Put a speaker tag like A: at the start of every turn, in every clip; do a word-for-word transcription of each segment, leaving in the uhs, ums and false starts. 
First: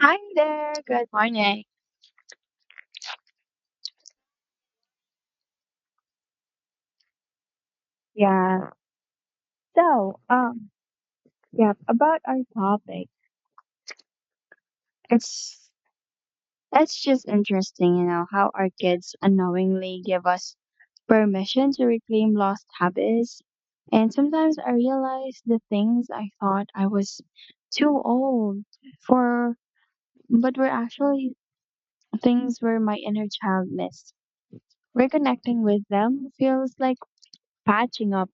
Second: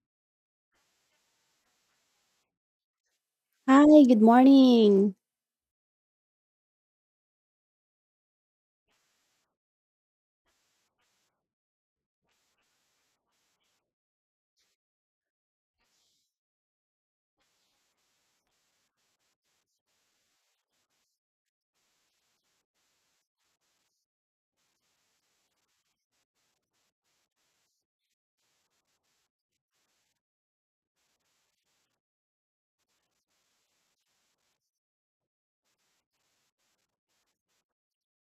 A: Hi there. Good morning.
B: Hi, good morning.
A: Yeah. So, um, yeah, about our topic, it's it's just interesting, you know, how our kids unknowingly give us permission to reclaim lost habits. And sometimes I realize the things I thought I was too old for, but were actually things where my inner child missed. Reconnecting with them feels like patching up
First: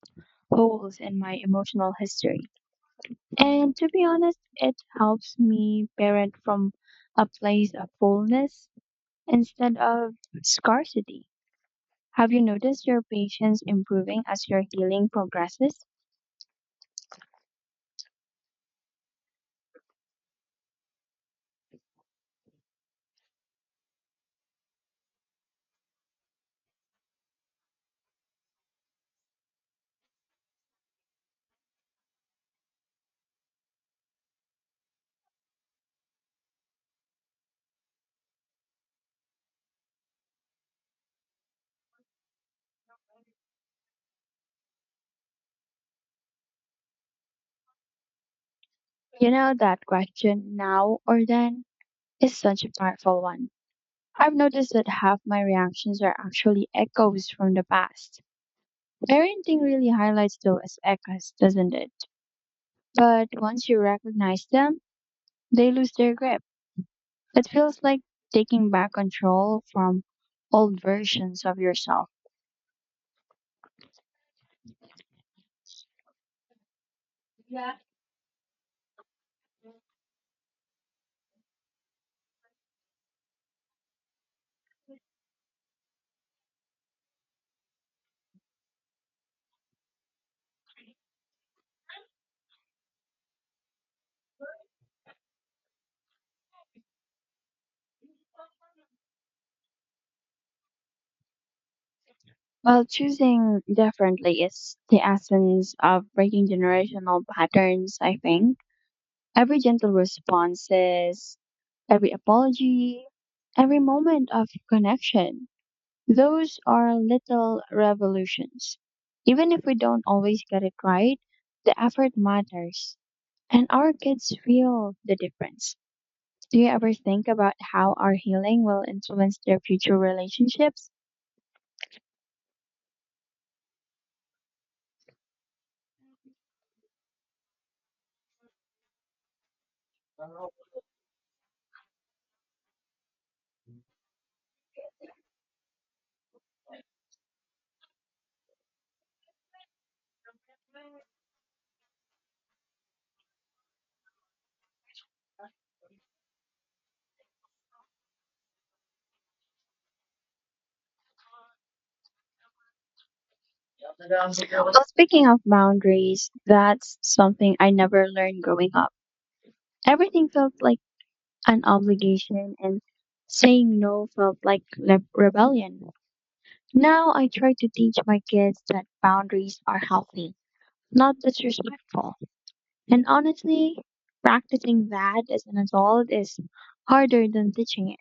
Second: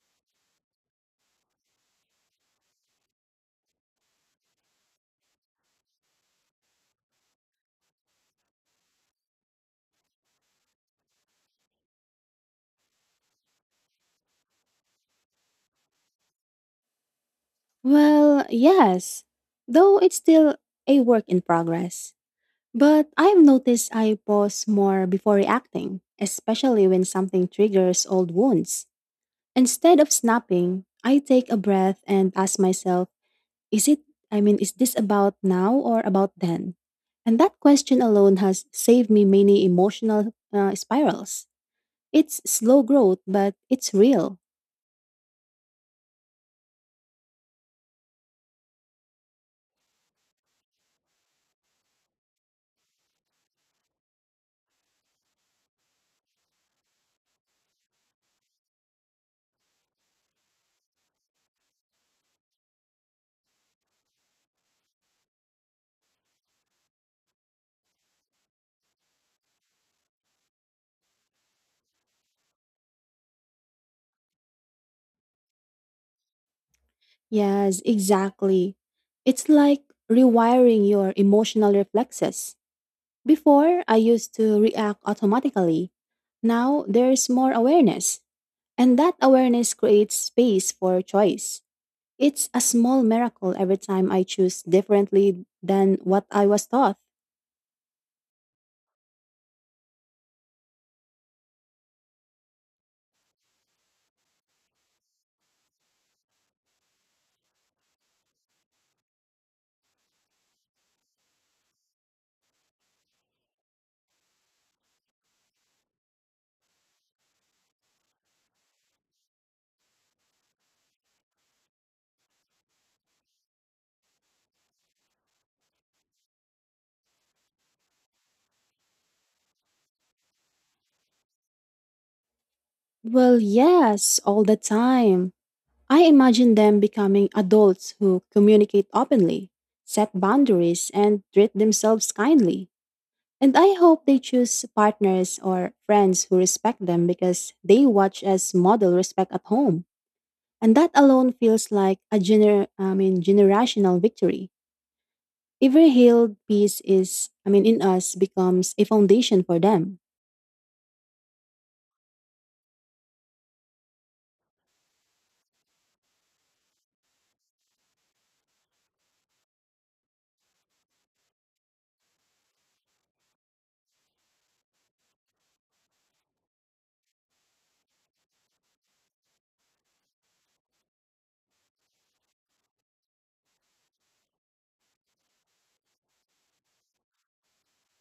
A: holes in my emotional history. And to be honest, it helps me parent from a place of fullness instead of scarcity. Have you noticed your patience improving as your healing progresses?
B: Well, yes, though it's still a work in progress. But I've noticed I pause more before reacting, especially when something triggers old wounds. Instead of snapping, I take a breath and ask myself, is it, I mean, is this about now or about then? And that question alone has saved me many emotional uh, spirals. It's slow growth, but it's real.
A: You know, that question, now or then, is such a powerful one. I've noticed that half my reactions are actually echoes from the past. Parenting really highlights those as echoes, doesn't it? But once you recognize them, they lose their grip. It feels like taking back control from old versions of yourself.
B: Yes, exactly. It's like rewiring your emotional reflexes. Before, I used to react automatically. Now, there's more awareness, and that awareness creates space for choice. It's a small miracle every time I choose differently than what I was taught.
A: While choosing differently is the essence of breaking generational patterns, I think. Every gentle response is every apology, every moment of connection. Those are little revolutions. Even if we don't always get it right, the effort matters. And our kids feel the difference. Do you ever think about how our healing will influence their future relationships?
B: Well, yes, all the time. I imagine them becoming adults who communicate openly, set boundaries, and treat themselves kindly. And I hope they choose partners or friends who respect them because they watch us model respect at home. And that alone feels like a gener- I mean, generational victory. Every healed piece is, I mean, in us becomes a foundation for them.
A: Well, speaking of boundaries, that's something I never learned growing up. Everything felt like an obligation, and saying no felt like le- rebellion. Now I try to teach my kids that boundaries are healthy, not disrespectful. And honestly, practicing that as an adult is harder than teaching it.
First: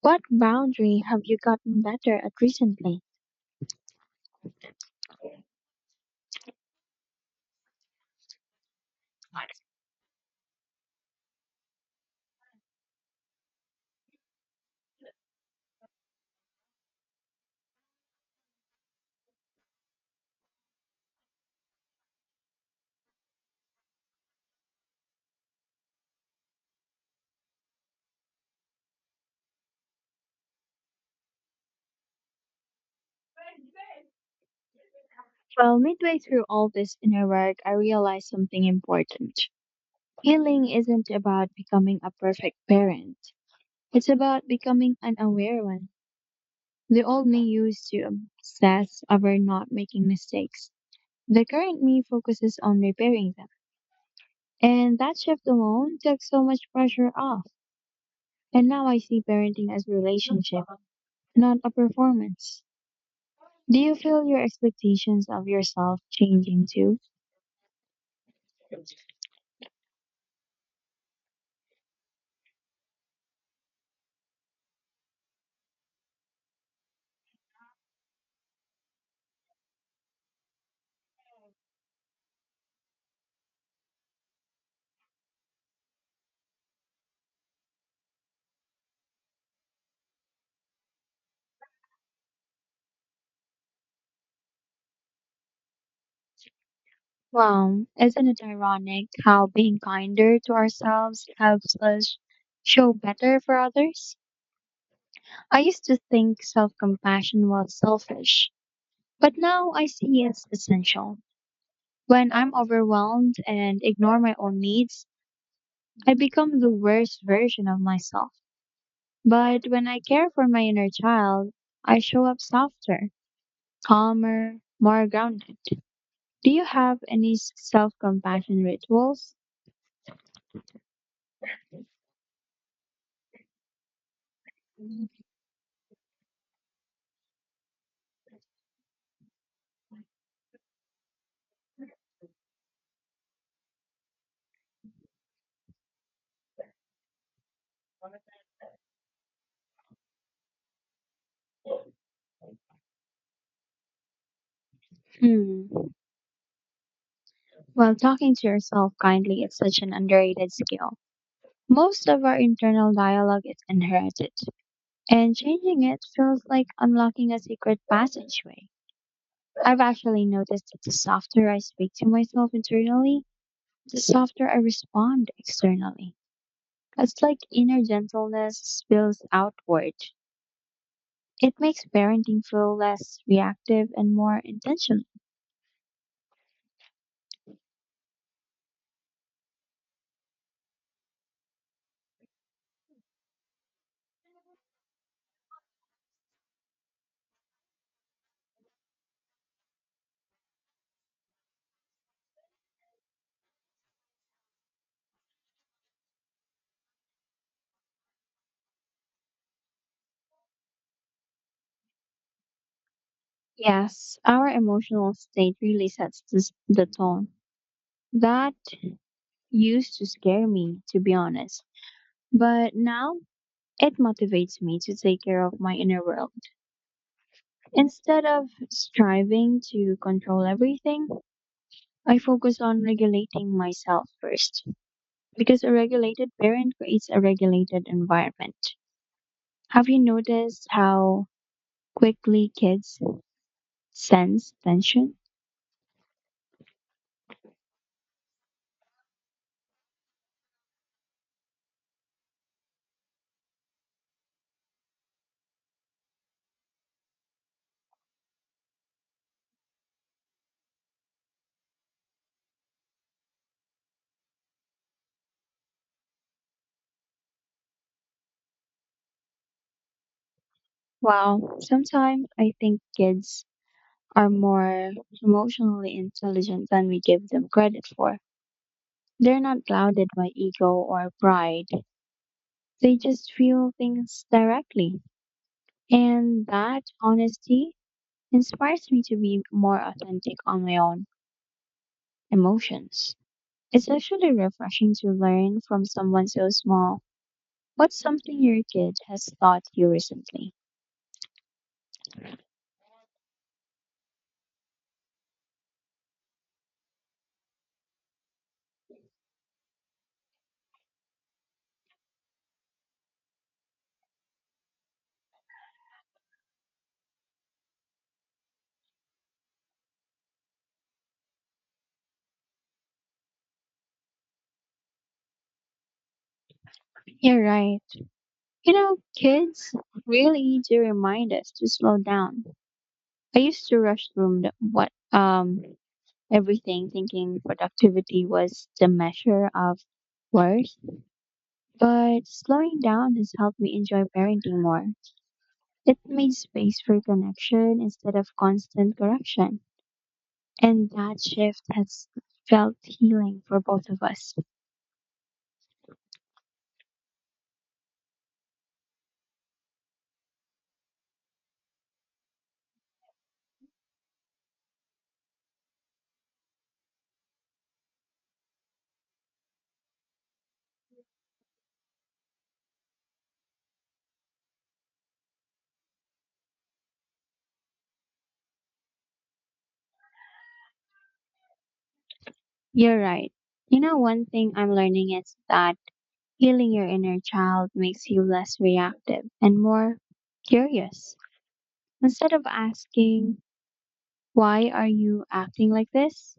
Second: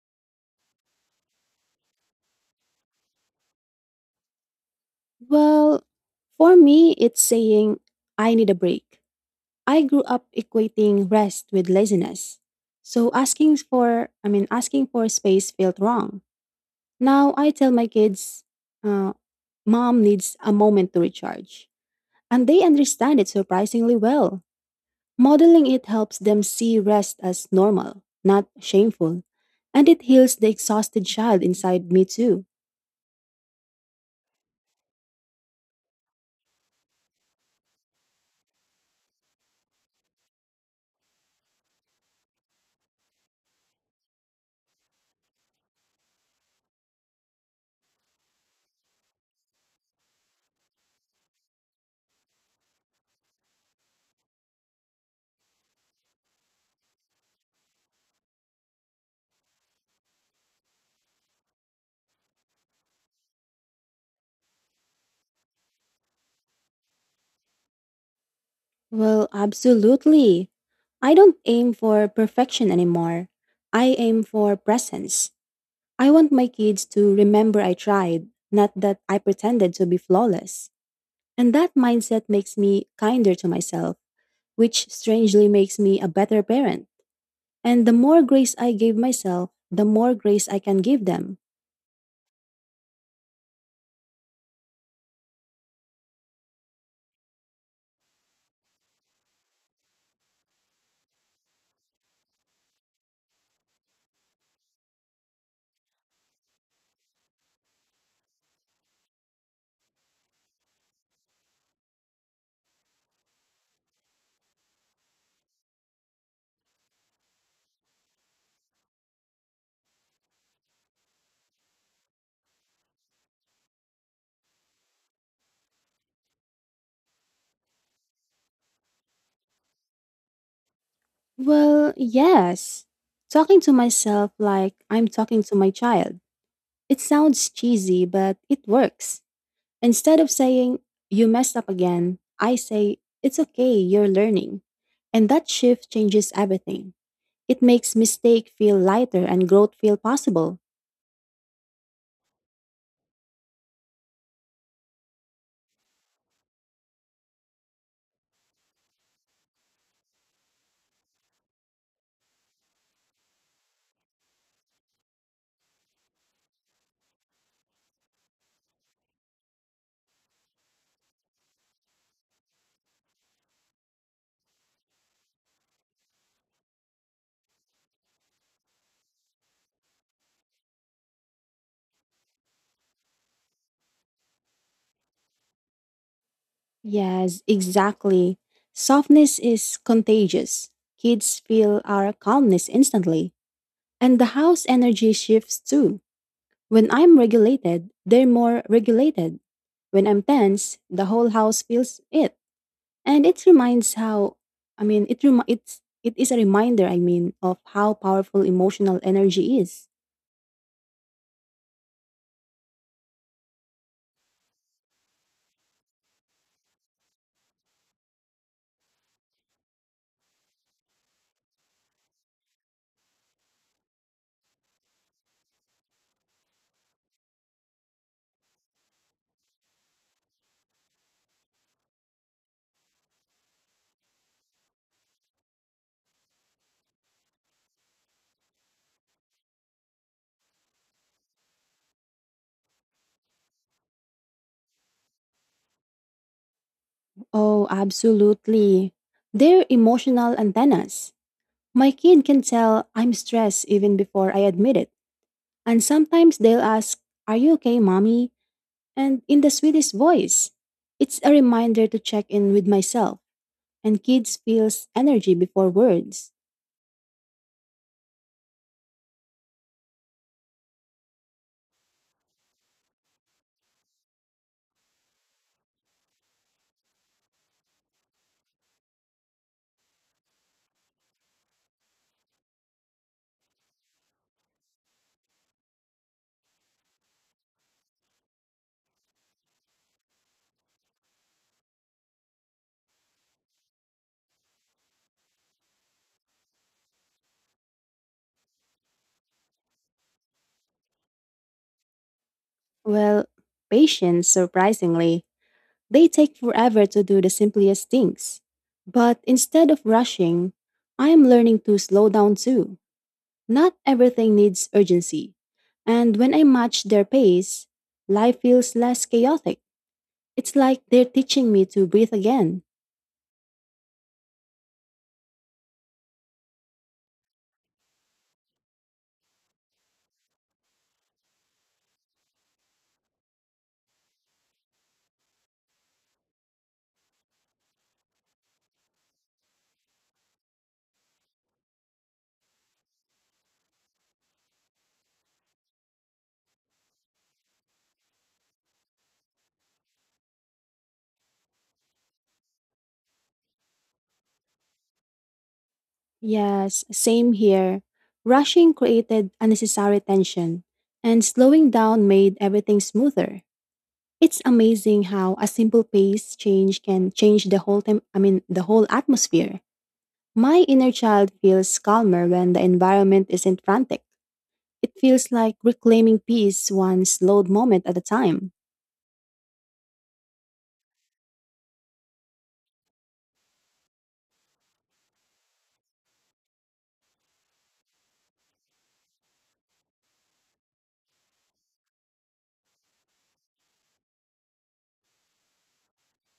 A: What boundary have you gotten better at recently?
B: Well, for me, it's saying, I need a break. I grew up equating rest with laziness. So asking for, I mean, asking for space felt wrong. Now I tell my kids, uh, Mom needs a moment to recharge, and they understand it surprisingly well. Modeling it helps them see rest as normal, not shameful, and it heals the exhausted child inside me too.
A: Well, midway through all this inner work, I realized something important. Healing isn't about becoming a perfect parent. It's about becoming an aware one. The old me used to obsess over not making mistakes. The current me focuses on repairing them. And that shift alone took so much pressure off. And now I see parenting as a relationship, not a performance. Do you feel your expectations of yourself changing too?
B: Well, absolutely. I don't aim for perfection anymore. I aim for presence. I want my kids to remember I tried, not that I pretended to be flawless. And that mindset makes me kinder to myself, which strangely makes me a better parent. And the more grace I give myself, the more grace I can give them.
A: Well, isn't it ironic how being kinder to ourselves helps us show better for others? I used to think self compassion was selfish, but now I see it's essential. When I'm overwhelmed and ignore my own needs, I become the worst version of myself. But when I care for my inner child, I show up softer, calmer, more grounded. Do you have any self compassion rituals?
B: Well, yes. Talking to myself like I'm talking to my child. It sounds cheesy, but it works. Instead of saying, you messed up again, I say, it's okay, you're learning. And that shift changes everything. It makes mistake feel lighter and growth feel possible.
A: Hmm. While talking to yourself kindly is such an underrated skill. Most of our internal dialogue is inherited, and changing it feels like unlocking a secret passageway. I've actually noticed that the softer I speak to myself internally, the softer I respond externally. It's like inner gentleness spills outward. It makes parenting feel less reactive and more intentional.
B: Yes, exactly. Softness is contagious. Kids feel our calmness instantly. And the house energy shifts too. When I'm regulated, they're more regulated. When I'm tense, the whole house feels it. And it reminds how I mean it rem- it's it is a reminder, I mean, of how powerful emotional energy is.
A: Yes, our emotional state really sets this, the tone. That used to scare me, to be honest. But now it motivates me to take care of my inner world. Instead of striving to control everything, I focus on regulating myself first because a regulated parent creates a regulated environment. Have you noticed how quickly kids sense tension?
B: Oh, absolutely. They're emotional antennas. My kid can tell I'm stressed even before I admit it. And sometimes they'll ask, Are you okay, mommy? And in the sweetest voice. It's a reminder to check in with myself, and kids feels energy before words.
A: Well, sometimes I think kids are more emotionally intelligent than we give them credit for. They're not clouded by ego or pride. They just feel things directly. And that honesty inspires me to be more authentic on my own emotions. It's actually refreshing to learn from someone so small. What's something your kid has taught you recently?
B: Well, patience, surprisingly, they take forever to do the simplest things. But instead of rushing, I am learning to slow down too. Not everything needs urgency. And when I match their pace, life feels less chaotic. It's like they're teaching me to breathe again.
A: You're right. You know, kids really do remind us to slow down. I used to rush through the, what um everything, thinking productivity was the measure of worth. But slowing down has helped me enjoy parenting more. It made space for connection instead of constant correction. And that shift has felt healing for both of us.
B: Yes, same here. Rushing created unnecessary tension, and slowing down made everything smoother. It's amazing how a simple pace change can change the whole time, I mean, the whole atmosphere. My inner child feels calmer when the environment isn't frantic. It feels like reclaiming peace one slowed moment at a time.
A: You're right. You know, one thing I'm learning is that healing your inner child makes you less reactive and more curious. Instead of asking, why are you acting like this?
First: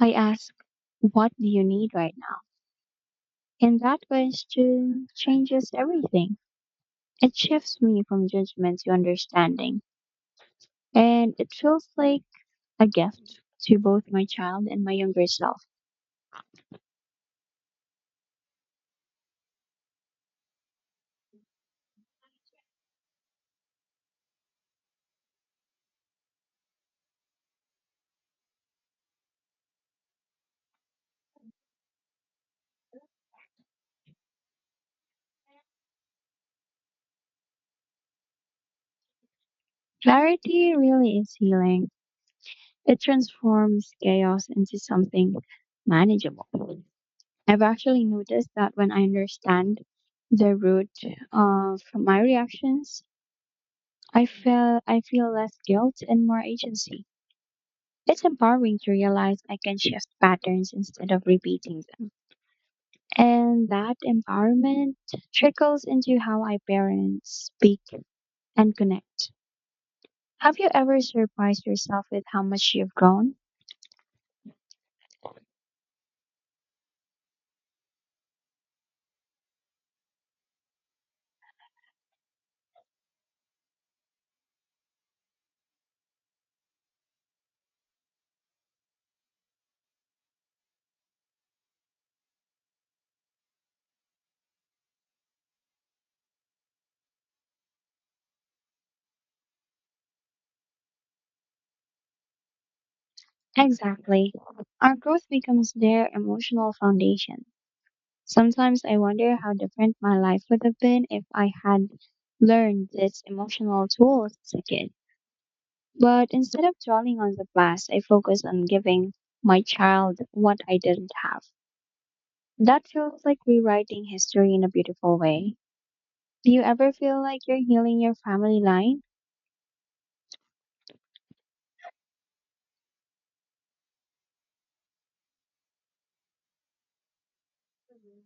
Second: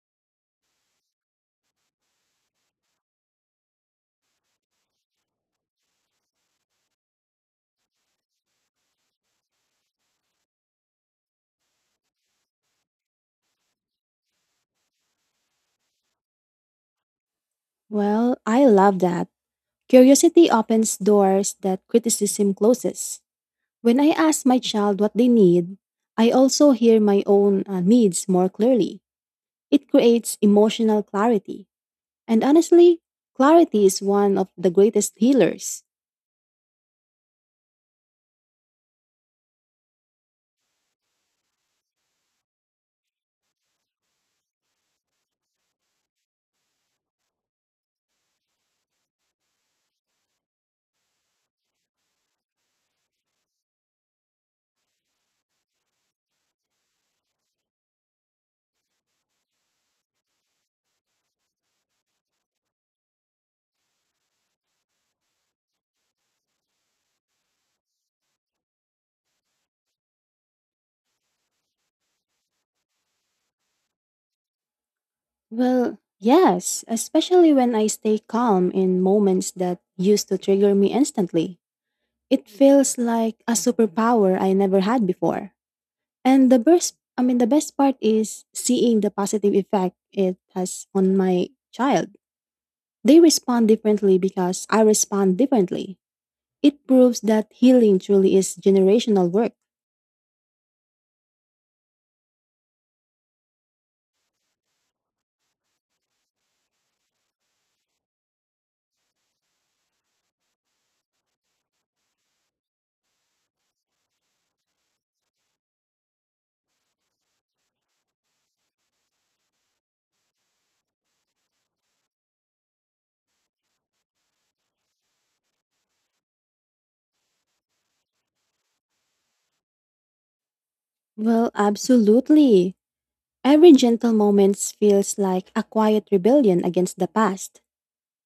A: I ask, what do you need right now? And that question changes everything. It shifts me from judgment to understanding. And it feels like a gift to both my child and my younger self.
B: Well, I love that. Curiosity opens doors that criticism closes. When I ask my child what they need, I also hear my own uh, needs more clearly. It creates emotional clarity. And honestly, clarity is one of the greatest healers.
A: Clarity really is healing. It transforms chaos into something manageable. I've actually noticed that when I understand the root of my reactions, I feel I feel less guilt and more agency. It's empowering to realize I can shift patterns instead of repeating them. And that empowerment trickles into how I parent, speak, and connect. Have you ever surprised yourself with how much you've grown?
B: Well, yes, especially when I stay calm in moments that used to trigger me instantly. It feels like a superpower I never had before. And the best I mean the best part is seeing the positive effect it has on my child. They respond differently because I respond differently. It proves that healing truly is generational work.
A: Exactly. Our growth becomes their emotional foundation. Sometimes I wonder how different my life would have been if I had learned these emotional tools as a kid. But instead of dwelling on the past, I focused on giving my child what I didn't have. That feels like rewriting history in a beautiful way. Do you ever feel like you're healing your family line?
B: Well, absolutely. Every gentle moment feels like a quiet rebellion against the past.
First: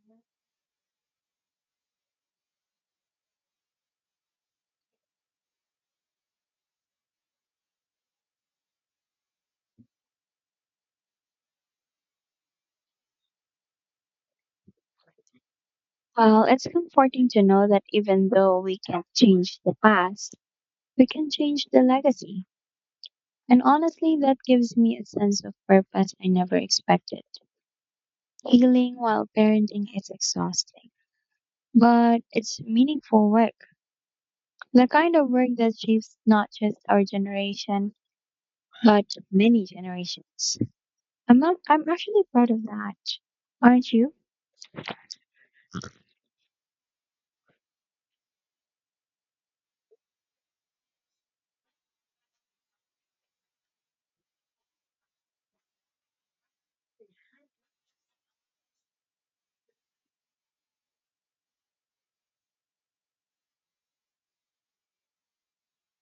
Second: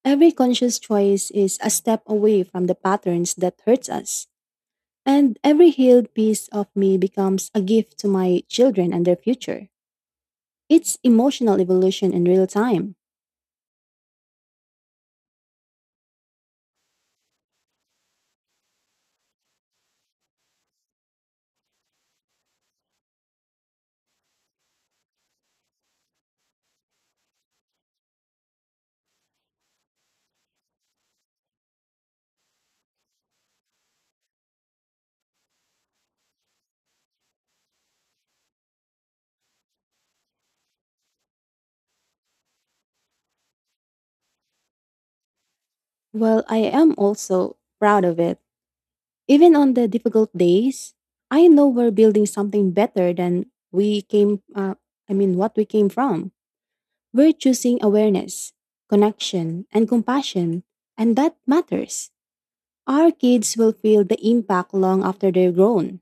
B: Every conscious choice is a step away from the patterns that hurts us. And every healed piece of me becomes a gift to my children and their future. It's emotional evolution in real time.
A: Well, it's comforting to know that even though we can't change the past, we can change the legacy. And honestly, that gives me a sense of purpose I never expected. Healing while parenting is exhausting, but it's meaningful work. The kind of work that shapes not just our generation, but many generations. I'm not, I'm actually proud of that. Aren't you?
B: Well, I am also proud of it. Even on the difficult days, I know we're building something better than we came, uh, I mean, what we came from. We're choosing awareness, connection, and compassion, and that matters. Our kids will feel the impact long after they're grown.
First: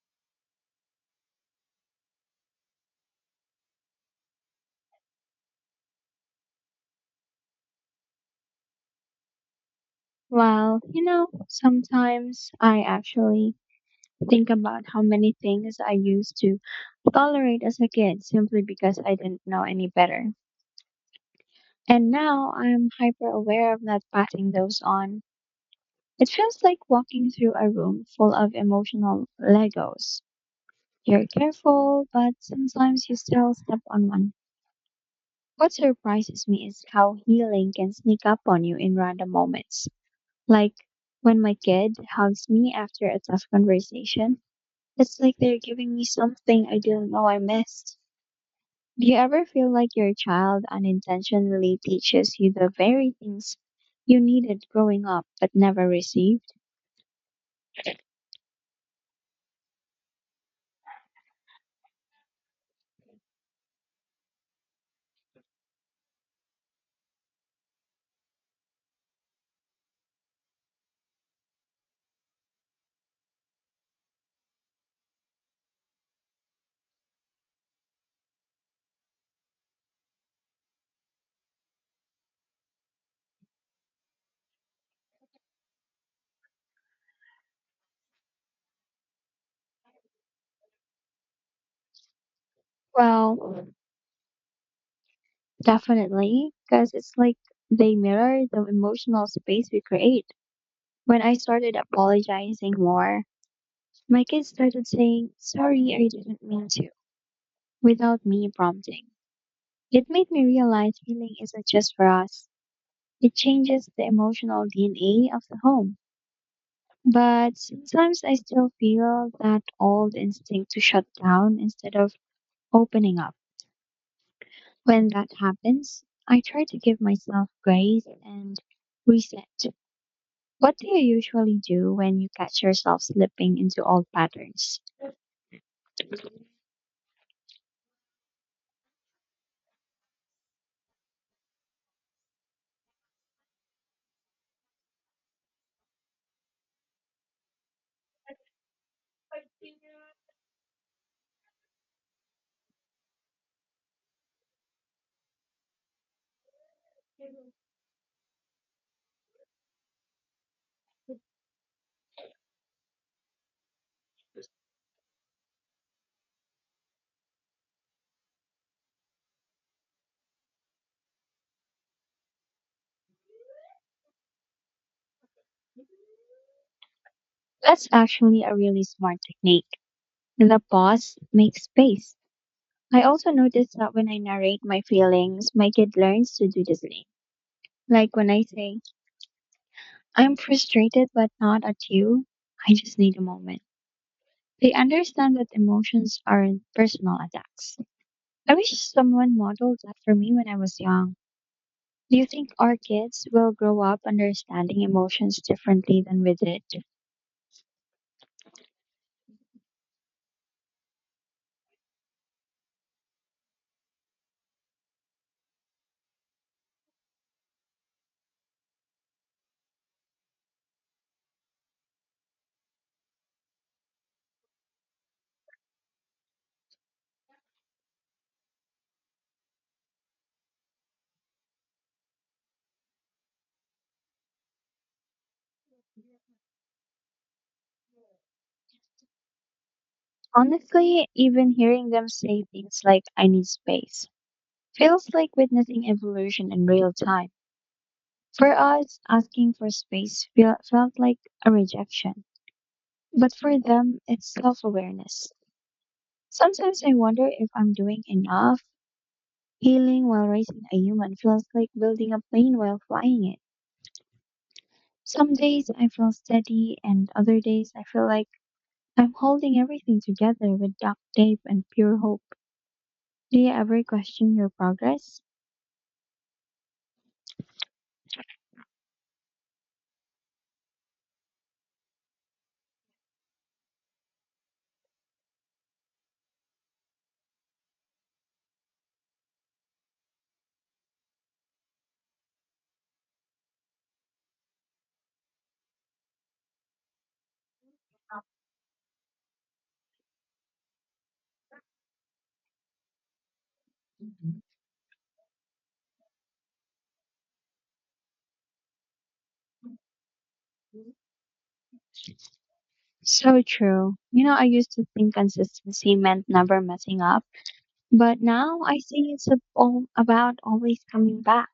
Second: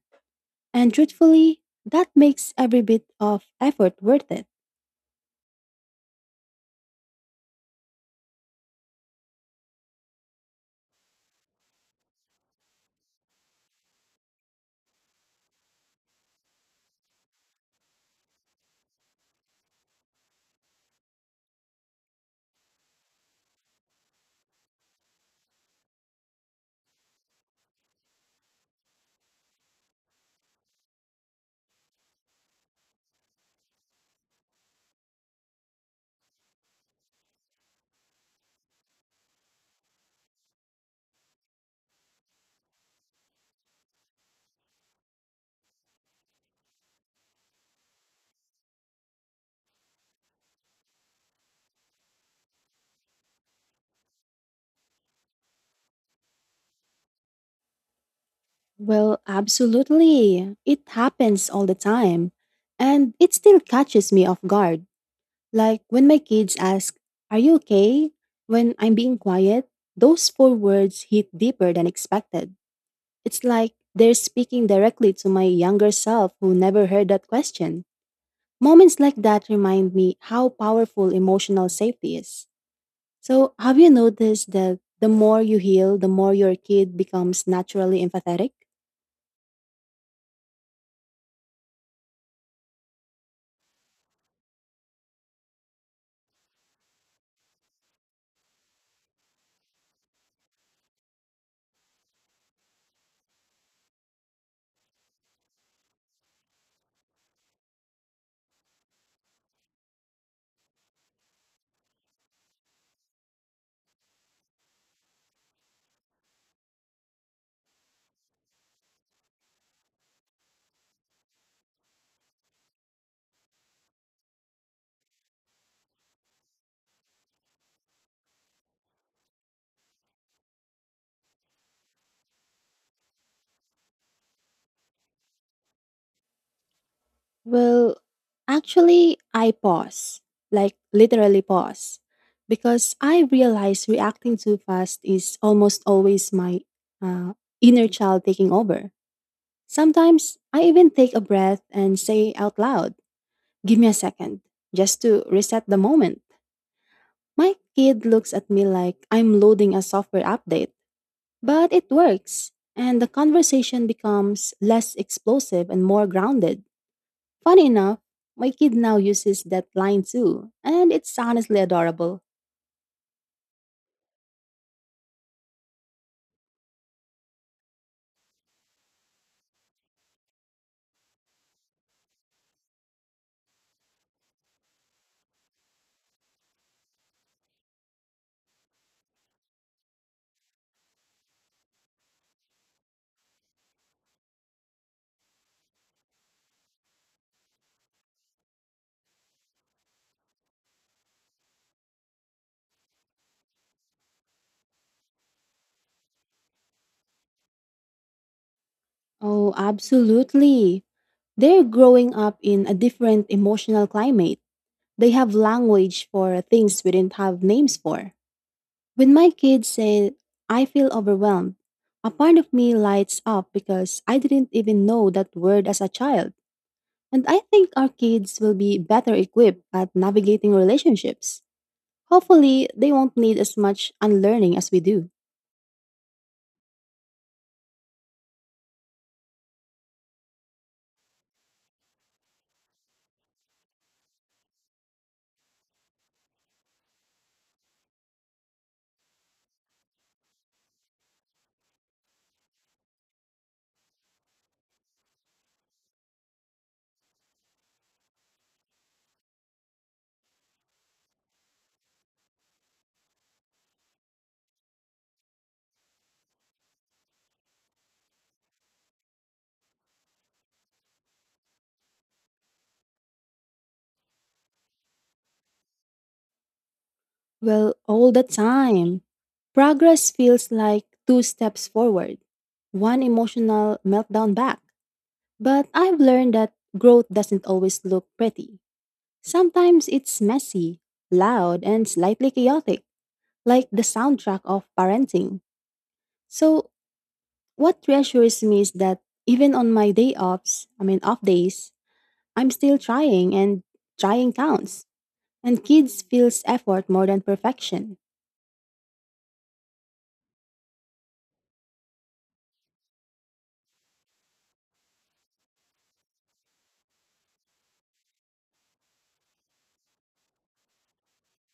B: And truthfully, that makes every bit of effort worth it.
A: Well, you know, sometimes I actually think about how many things I used to tolerate as a kid simply because I didn't know any better. And now I'm hyper aware of not passing those on. It feels like walking through a room full of emotional Legos. You're careful, but sometimes you still step on one. What surprises me is how healing can sneak up on you in random moments. Like when my kid hugs me after a tough conversation, it's like they're giving me something I didn't know I missed. Do you ever feel like your child unintentionally teaches you the very things you needed growing up but never received?
B: Well, absolutely. It happens all the time. And it still catches me off guard. Like when my kids ask, Are you okay? When I'm being quiet, those four words hit deeper than expected. It's like they're speaking directly to my younger self who never heard that question. Moments like that remind me how powerful emotional safety is. So, have you noticed that the more you heal, the more your kid becomes naturally empathetic?
A: Well, definitely, because it's like they mirror the emotional space we create. When I started apologizing more, my kids started saying, "Sorry, I didn't mean to," without me prompting. It made me realize healing isn't just for us, it changes the emotional D N A of the home. But sometimes I still feel that old instinct to shut down instead of opening up. When that happens, I try to give myself grace and reset. What do you usually do when you catch yourself slipping into old patterns?
B: Well, actually, I pause, like literally pause, because I realize reacting too fast is almost always my uh, inner child taking over. Sometimes I even take a breath and say out loud, Give me a second," just to reset the moment. My kid looks at me like I'm loading a software update, but it works, and the conversation becomes less explosive and more grounded. Funny enough, my kid now uses that line too, and it's honestly adorable.
A: That's actually a really smart technique. The pause makes space. I also notice that when I narrate my feelings, my kid learns to do the same. Like when I say, "I'm frustrated but not at you, I just need a moment." They understand that emotions aren't personal attacks. I wish someone modeled that for me when I was young. Do you think our kids will grow up understanding emotions differently than we did?
B: Oh, absolutely. They're growing up in a different emotional climate. They have language for things we didn't have names for. When my kids say, I feel overwhelmed, a part of me lights up because I didn't even know that word as a child. And I think our kids will be better equipped at navigating relationships. Hopefully, they won't need as much unlearning as we do.
A: Honestly, even hearing them say things like, "I need space," feels like witnessing evolution in real time. For us, asking for space feel, felt like a rejection, but for them, it's self awareness. Sometimes I wonder if I'm doing enough. Healing while raising a human feels like building a plane while flying it. Some days I feel steady, and other days I feel like I'm holding everything together with duct tape and pure hope. Do you ever question your progress?
B: Well, all the time. Progress feels like two steps forward, one emotional meltdown back. But I've learned that growth doesn't always look pretty. Sometimes it's messy, loud, and slightly chaotic, like the soundtrack of parenting. So, what reassures me is that even on my day offs, I mean off days, I'm still trying and trying counts. And kids feels effort more than perfection.
A: So true. You know, I used to think consistency meant never messing up. But now I see it's ab- all about always coming back.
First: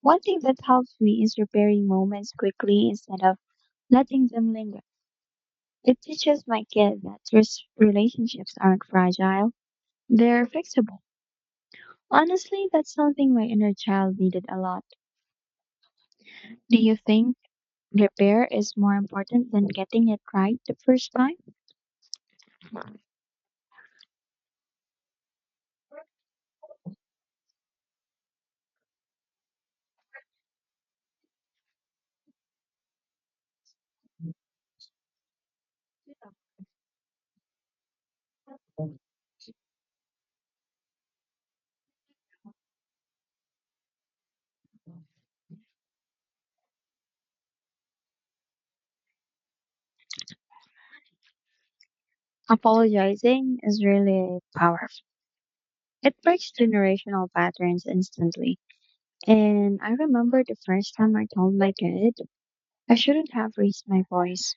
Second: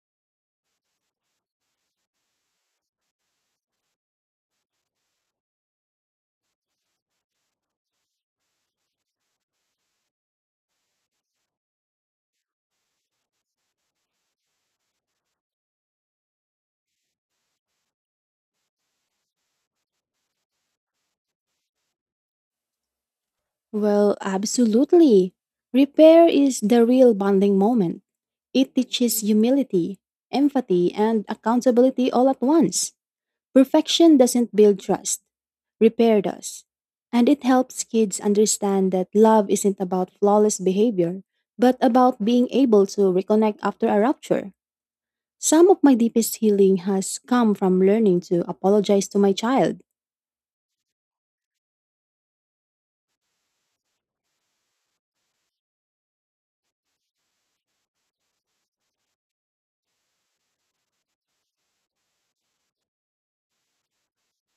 A: One thing that helps me is repairing moments quickly instead of letting them linger. It teaches my kids that res- relationships aren't fragile, they're fixable. Honestly, that's something my inner child needed a lot. Do you think repair is more important than getting it right the first time?
B: Well, absolutely. Repair is the real bonding moment. It teaches humility, empathy, and accountability all at once. Perfection doesn't build trust, repair does. And it helps kids understand that love isn't about flawless behavior, but about being able to reconnect after a rupture. Some of my deepest healing has come from learning to apologize to my child.
A: Apologizing is really powerful. It breaks generational patterns instantly. And I remember the first time I told my kid I shouldn't have raised my voice.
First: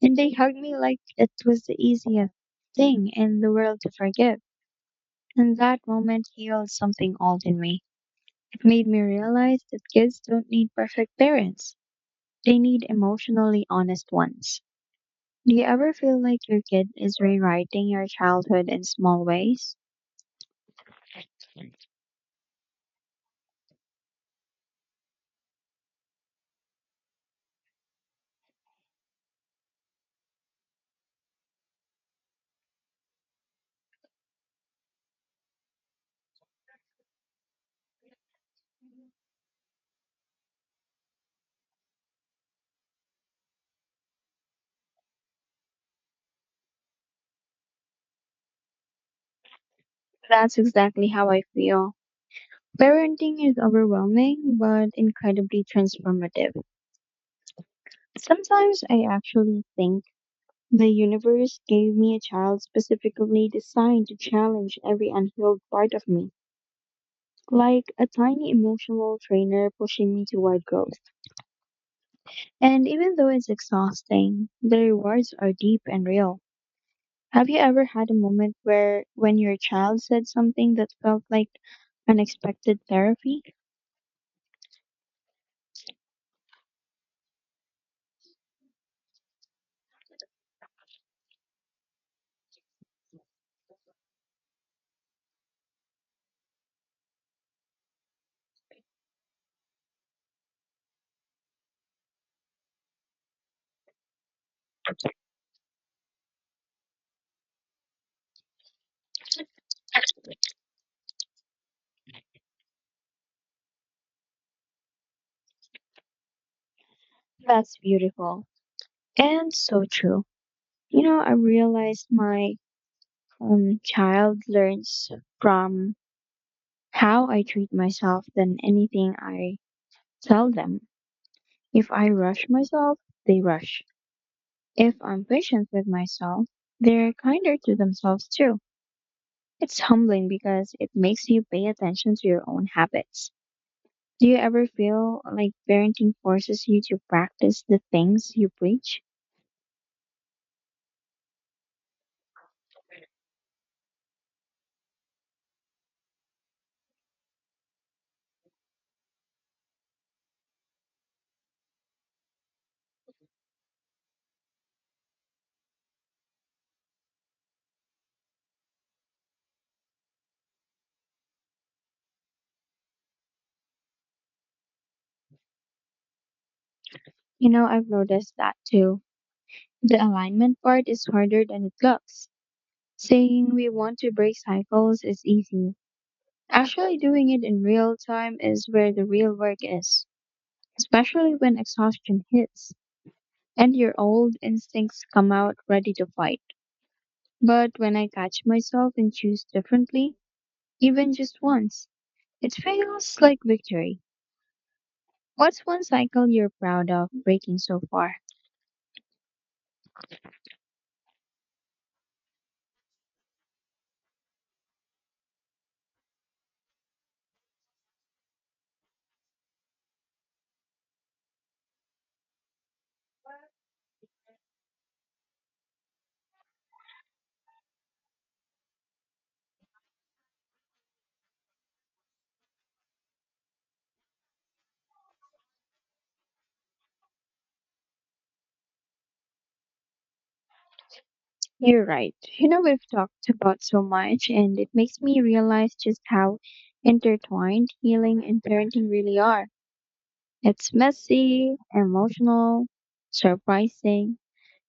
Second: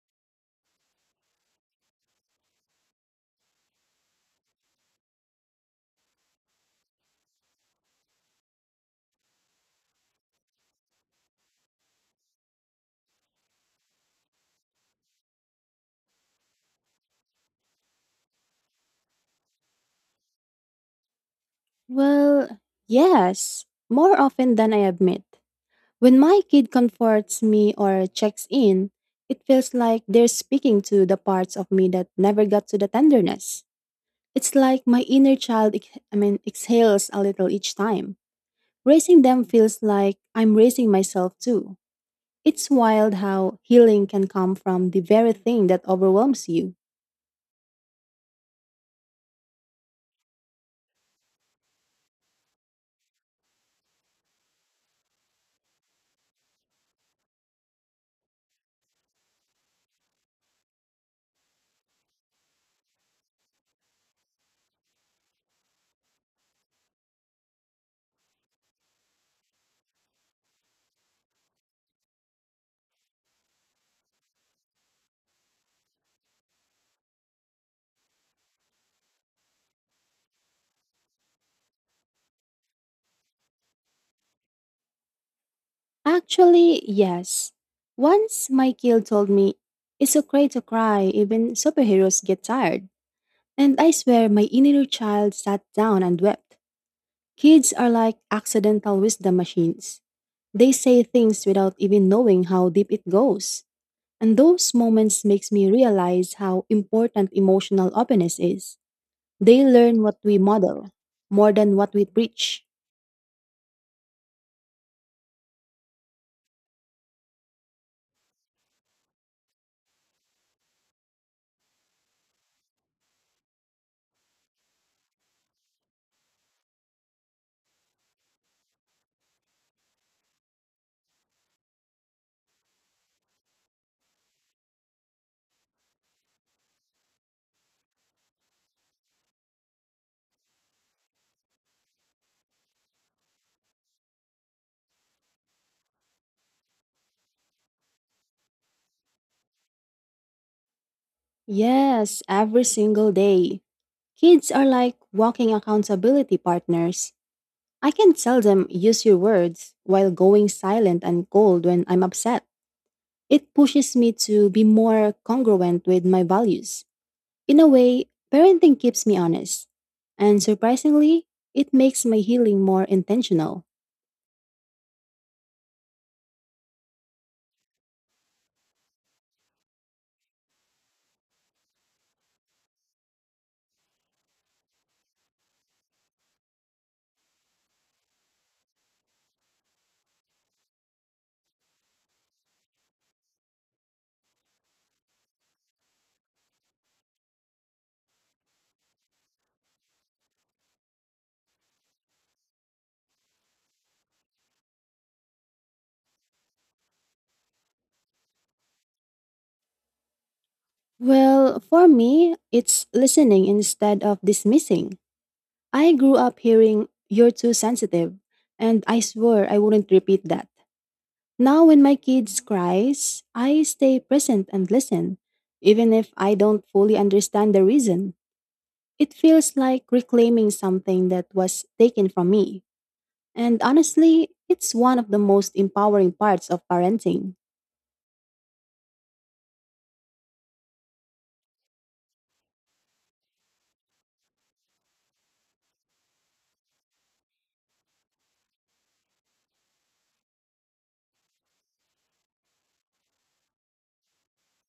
A: And they hugged me like it was the easiest thing in the world to forgive. And that moment healed something old in me. It made me realize that kids don't need perfect parents, they need emotionally honest ones. Do you ever feel like your kid is rewriting your childhood in small ways?
B: Well, yes, more often than I admit. When my kid comforts me or checks in, it feels like they're speaking to the parts of me that never got to the tenderness. It's like my inner child, ex- I mean, exhales a little each time. Raising them feels like I'm raising myself too. It's wild how healing can come from the very thing that overwhelms you.
A: That's exactly how I feel. Parenting is overwhelming but incredibly transformative. Sometimes I actually think the universe gave me a child specifically designed to challenge every unhealed part of me, like a tiny emotional trainer pushing me toward growth. And even though it's exhausting, the rewards are deep and real. Have you ever had a moment where when your child said something that felt like unexpected therapy?
B: Actually, yes. Once my kid told me, it's okay to cry, even superheroes get tired. And I swear my inner child sat down and wept. Kids are like accidental wisdom machines. They say things without even knowing how deep it goes. And those moments makes me realize how important emotional openness is. They learn what we model more than what we preach.
A: That's beautiful and so true. You know, I realized my um, child learns from how I treat myself than anything I tell them. If I rush myself, they rush. If I'm patient with myself, they're kinder to themselves too. It's humbling because it makes you pay attention to your own habits. Do you ever feel like parenting forces you to practice the things you preach?
B: Yes, every single day. Kids are like walking accountability partners. I can tell them use your words while going silent and cold when I'm upset. It pushes me to be more congruent with my values. In a way, parenting keeps me honest. And surprisingly, it makes my healing more intentional.
A: You know, I've noticed that too. The alignment part is harder than it looks. Saying we want to break cycles is easy. Actually doing it in real time is where the real work is, especially when exhaustion hits and your old instincts come out ready to fight. But when I catch myself and choose differently, even just once, it feels like victory. What's one cycle you're proud of breaking so far?
B: Well, for me, it's listening instead of dismissing. I grew up hearing, you're too sensitive, and I swore I wouldn't repeat that. Now, when my kids cries, I stay present and listen, even if I don't fully understand the reason. It feels like reclaiming something that was taken from me. And honestly, it's one of the most empowering parts of parenting.
A: You're right. You know, we've talked about so much, and it makes me realize just how intertwined healing and parenting really are. It's messy, emotional, surprising,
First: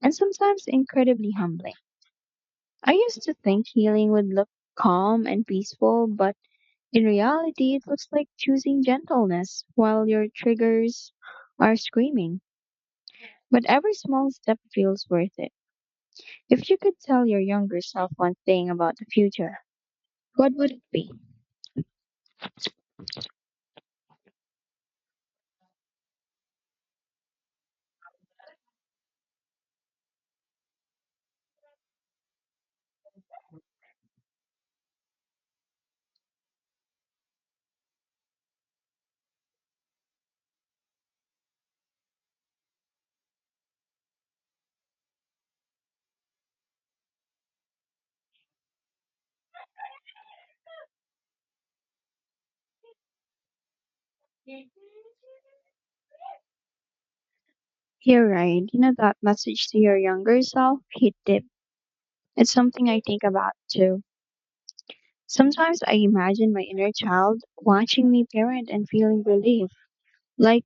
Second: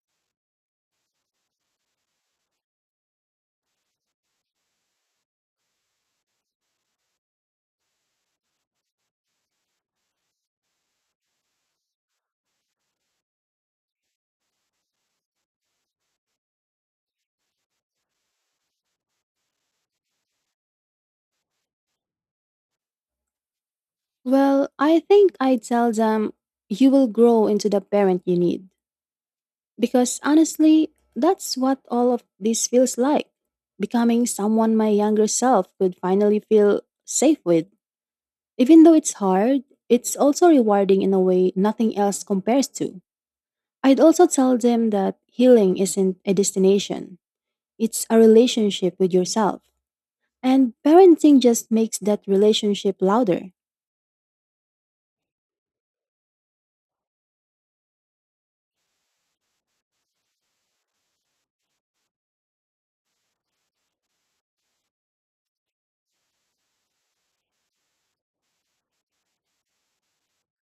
A: and sometimes incredibly humbling. I used to think healing would look calm and peaceful, but in reality, it looks like choosing gentleness while your triggers are screaming. But every small step feels worth it. If you could tell your younger self one thing about the future, what would it be?
B: Well, I think I tell them you will grow into the parent you need. Because honestly, that's what all of this feels like. Becoming someone my younger self could finally feel safe with. Even though it's hard, it's also rewarding in a way nothing else compares to. I'd also tell them that healing isn't a destination. It's a relationship with yourself. And parenting just makes that relationship louder.
A: You're right. You know that message to your younger self hit deep. It's something I think about too. Sometimes I imagine my inner child watching me parent and feeling relief. Like,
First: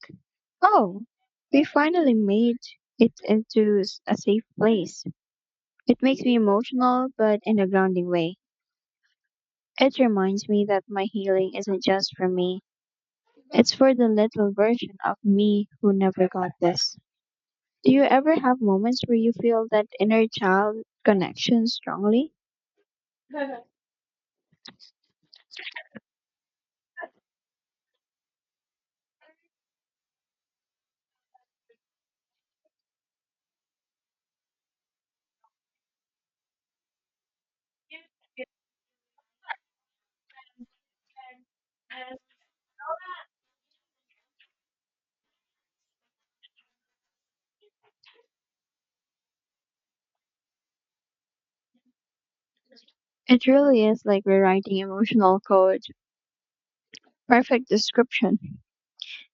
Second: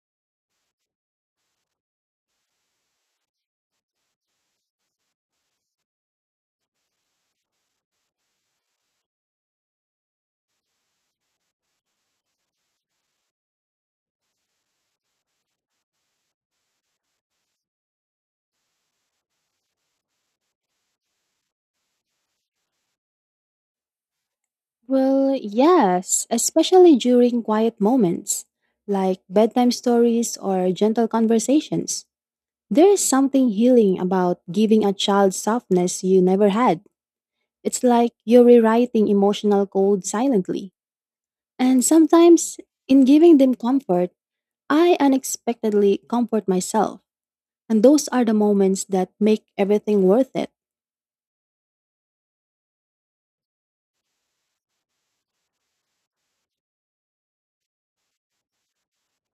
A: oh, we finally made it into s- a safe place. It makes me emotional, but in a grounding way. It reminds me that my healing isn't just for me, it's for the little version of me who never got this. Do you ever have moments where you feel that inner child connection strongly?
B: Well, yes, especially during quiet moments, like bedtime stories or gentle conversations. There is something healing about giving a child softness you never had. It's like you're rewriting emotional code silently. And sometimes, in giving them comfort, I unexpectedly comfort myself. And those are the moments that make everything worth it.
A: It really is like rewriting emotional code. Perfect description.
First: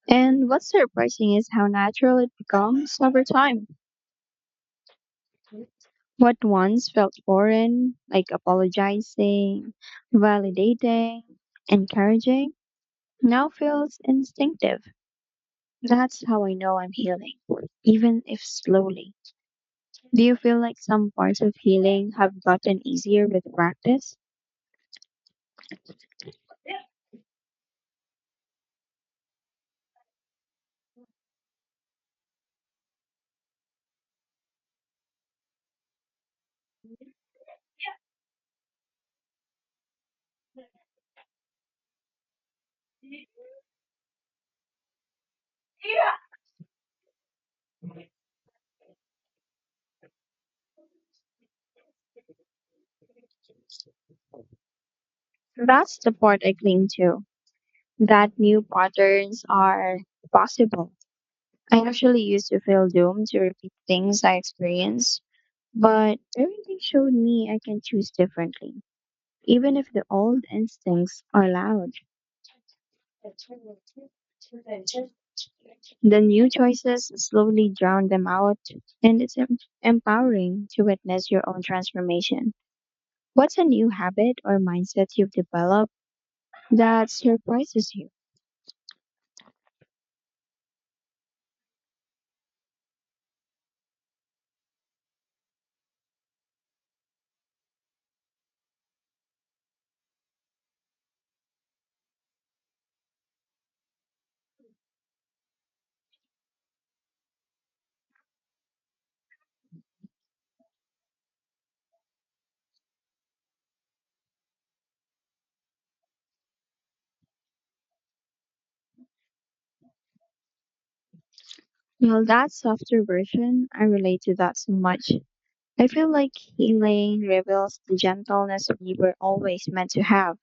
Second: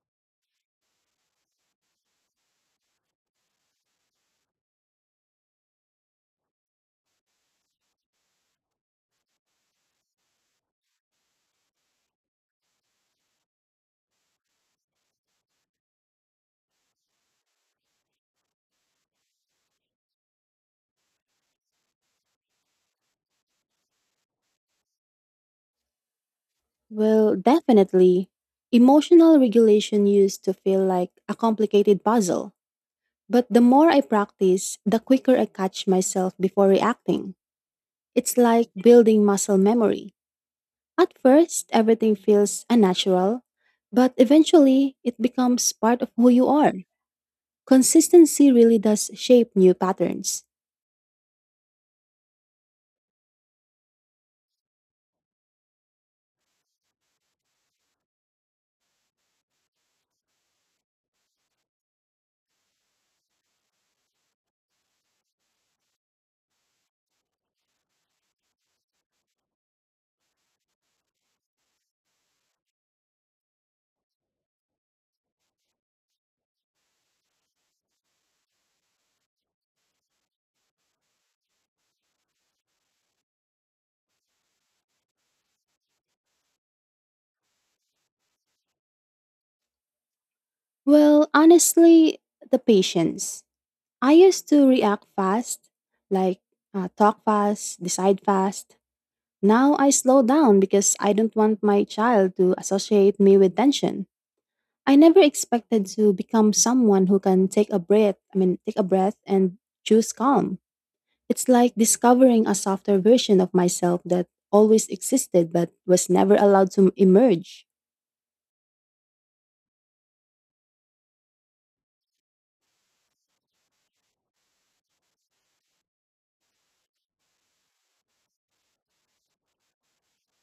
A: And what's surprising is how natural it becomes over time. What once felt foreign, like apologizing, validating, encouraging, now feels instinctive. That's how I know I'm healing, even if slowly. Do you feel like some parts of healing have gotten easier with practice?
B: Well, definitely. Emotional regulation used to feel like a complicated puzzle. But the more I practice, the quicker I catch myself before reacting. It's like building muscle memory. At first, everything feels unnatural, but eventually, it becomes part of who you are. Consistency really does shape new patterns.
A: That's the part I cling to, that new patterns are possible. I actually used to feel doomed to repeat things I experienced. But parenting showed me I can choose differently. Even if the old instincts are loud, the new choices slowly drown them out, and it's em- empowering to witness your own transformation. What's a new habit or mindset you've developed that surprises you?
B: Well, honestly, the patience. I used to react fast, like uh, talk fast, decide fast. Now I slow down because I don't want my child to associate me with tension. I never expected to become someone who can take a breath, I mean, take a breath and choose calm. It's like discovering a softer version of myself that always existed but was never allowed to emerge.
A: Well, that softer version, I relate to that so much. I feel like healing reveals the gentleness we were always meant to have,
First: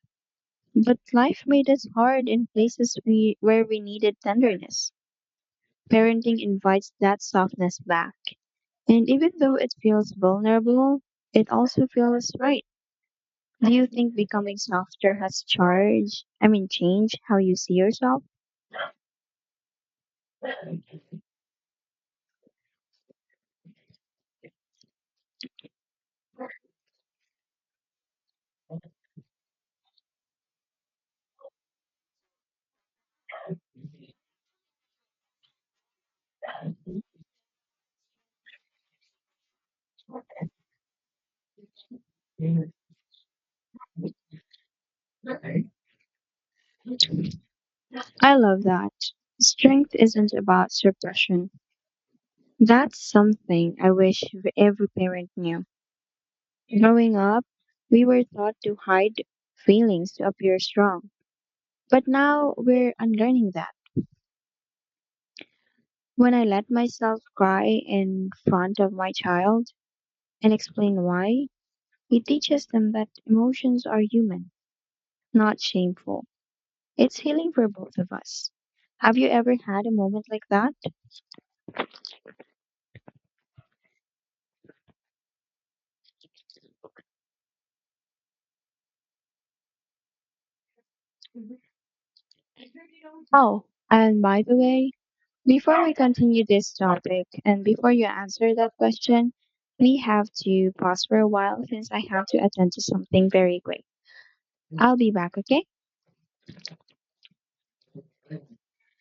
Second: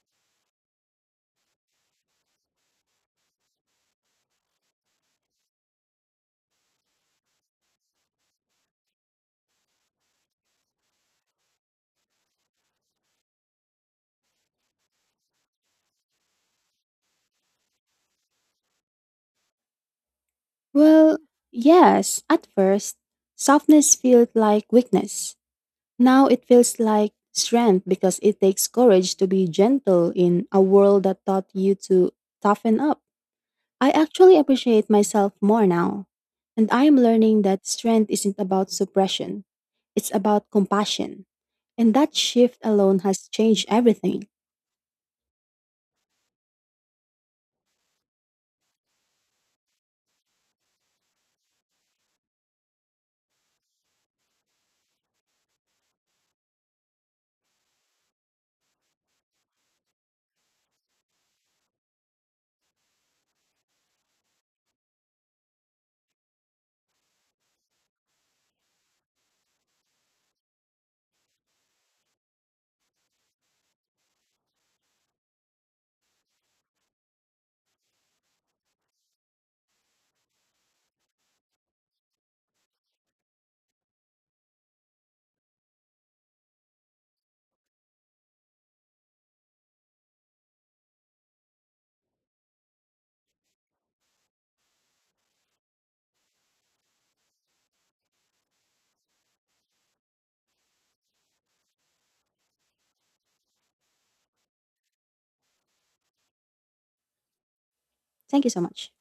A: but life made us hard in places we, where we needed tenderness. Parenting invites that softness back. And even though it feels vulnerable, it also feels right. Do you think becoming softer has charge? I mean, change how you see yourself?
B: Well, yes, at first, softness felt like weakness. Now it feels like strength because it takes courage to be gentle in a world that taught you to toughen up. I actually appreciate myself more now, and I am learning that strength isn't about suppression, it's about compassion. And that shift alone has changed everything.
A: I love that. Strength isn't about suppression. That's something I wish v- every parent knew. Growing up, we were taught to hide feelings to appear strong. But now we're unlearning that. When I let myself cry in front of my child, and explain why, it teaches them that emotions are human, not shameful. It's healing for both of us. Have you ever had a moment like that? Oh, and by the way, before we continue this topic and before you answer that question, we have to pause for a while since I have to attend to something very quick. I'll be back, okay?
B: Thank you so much.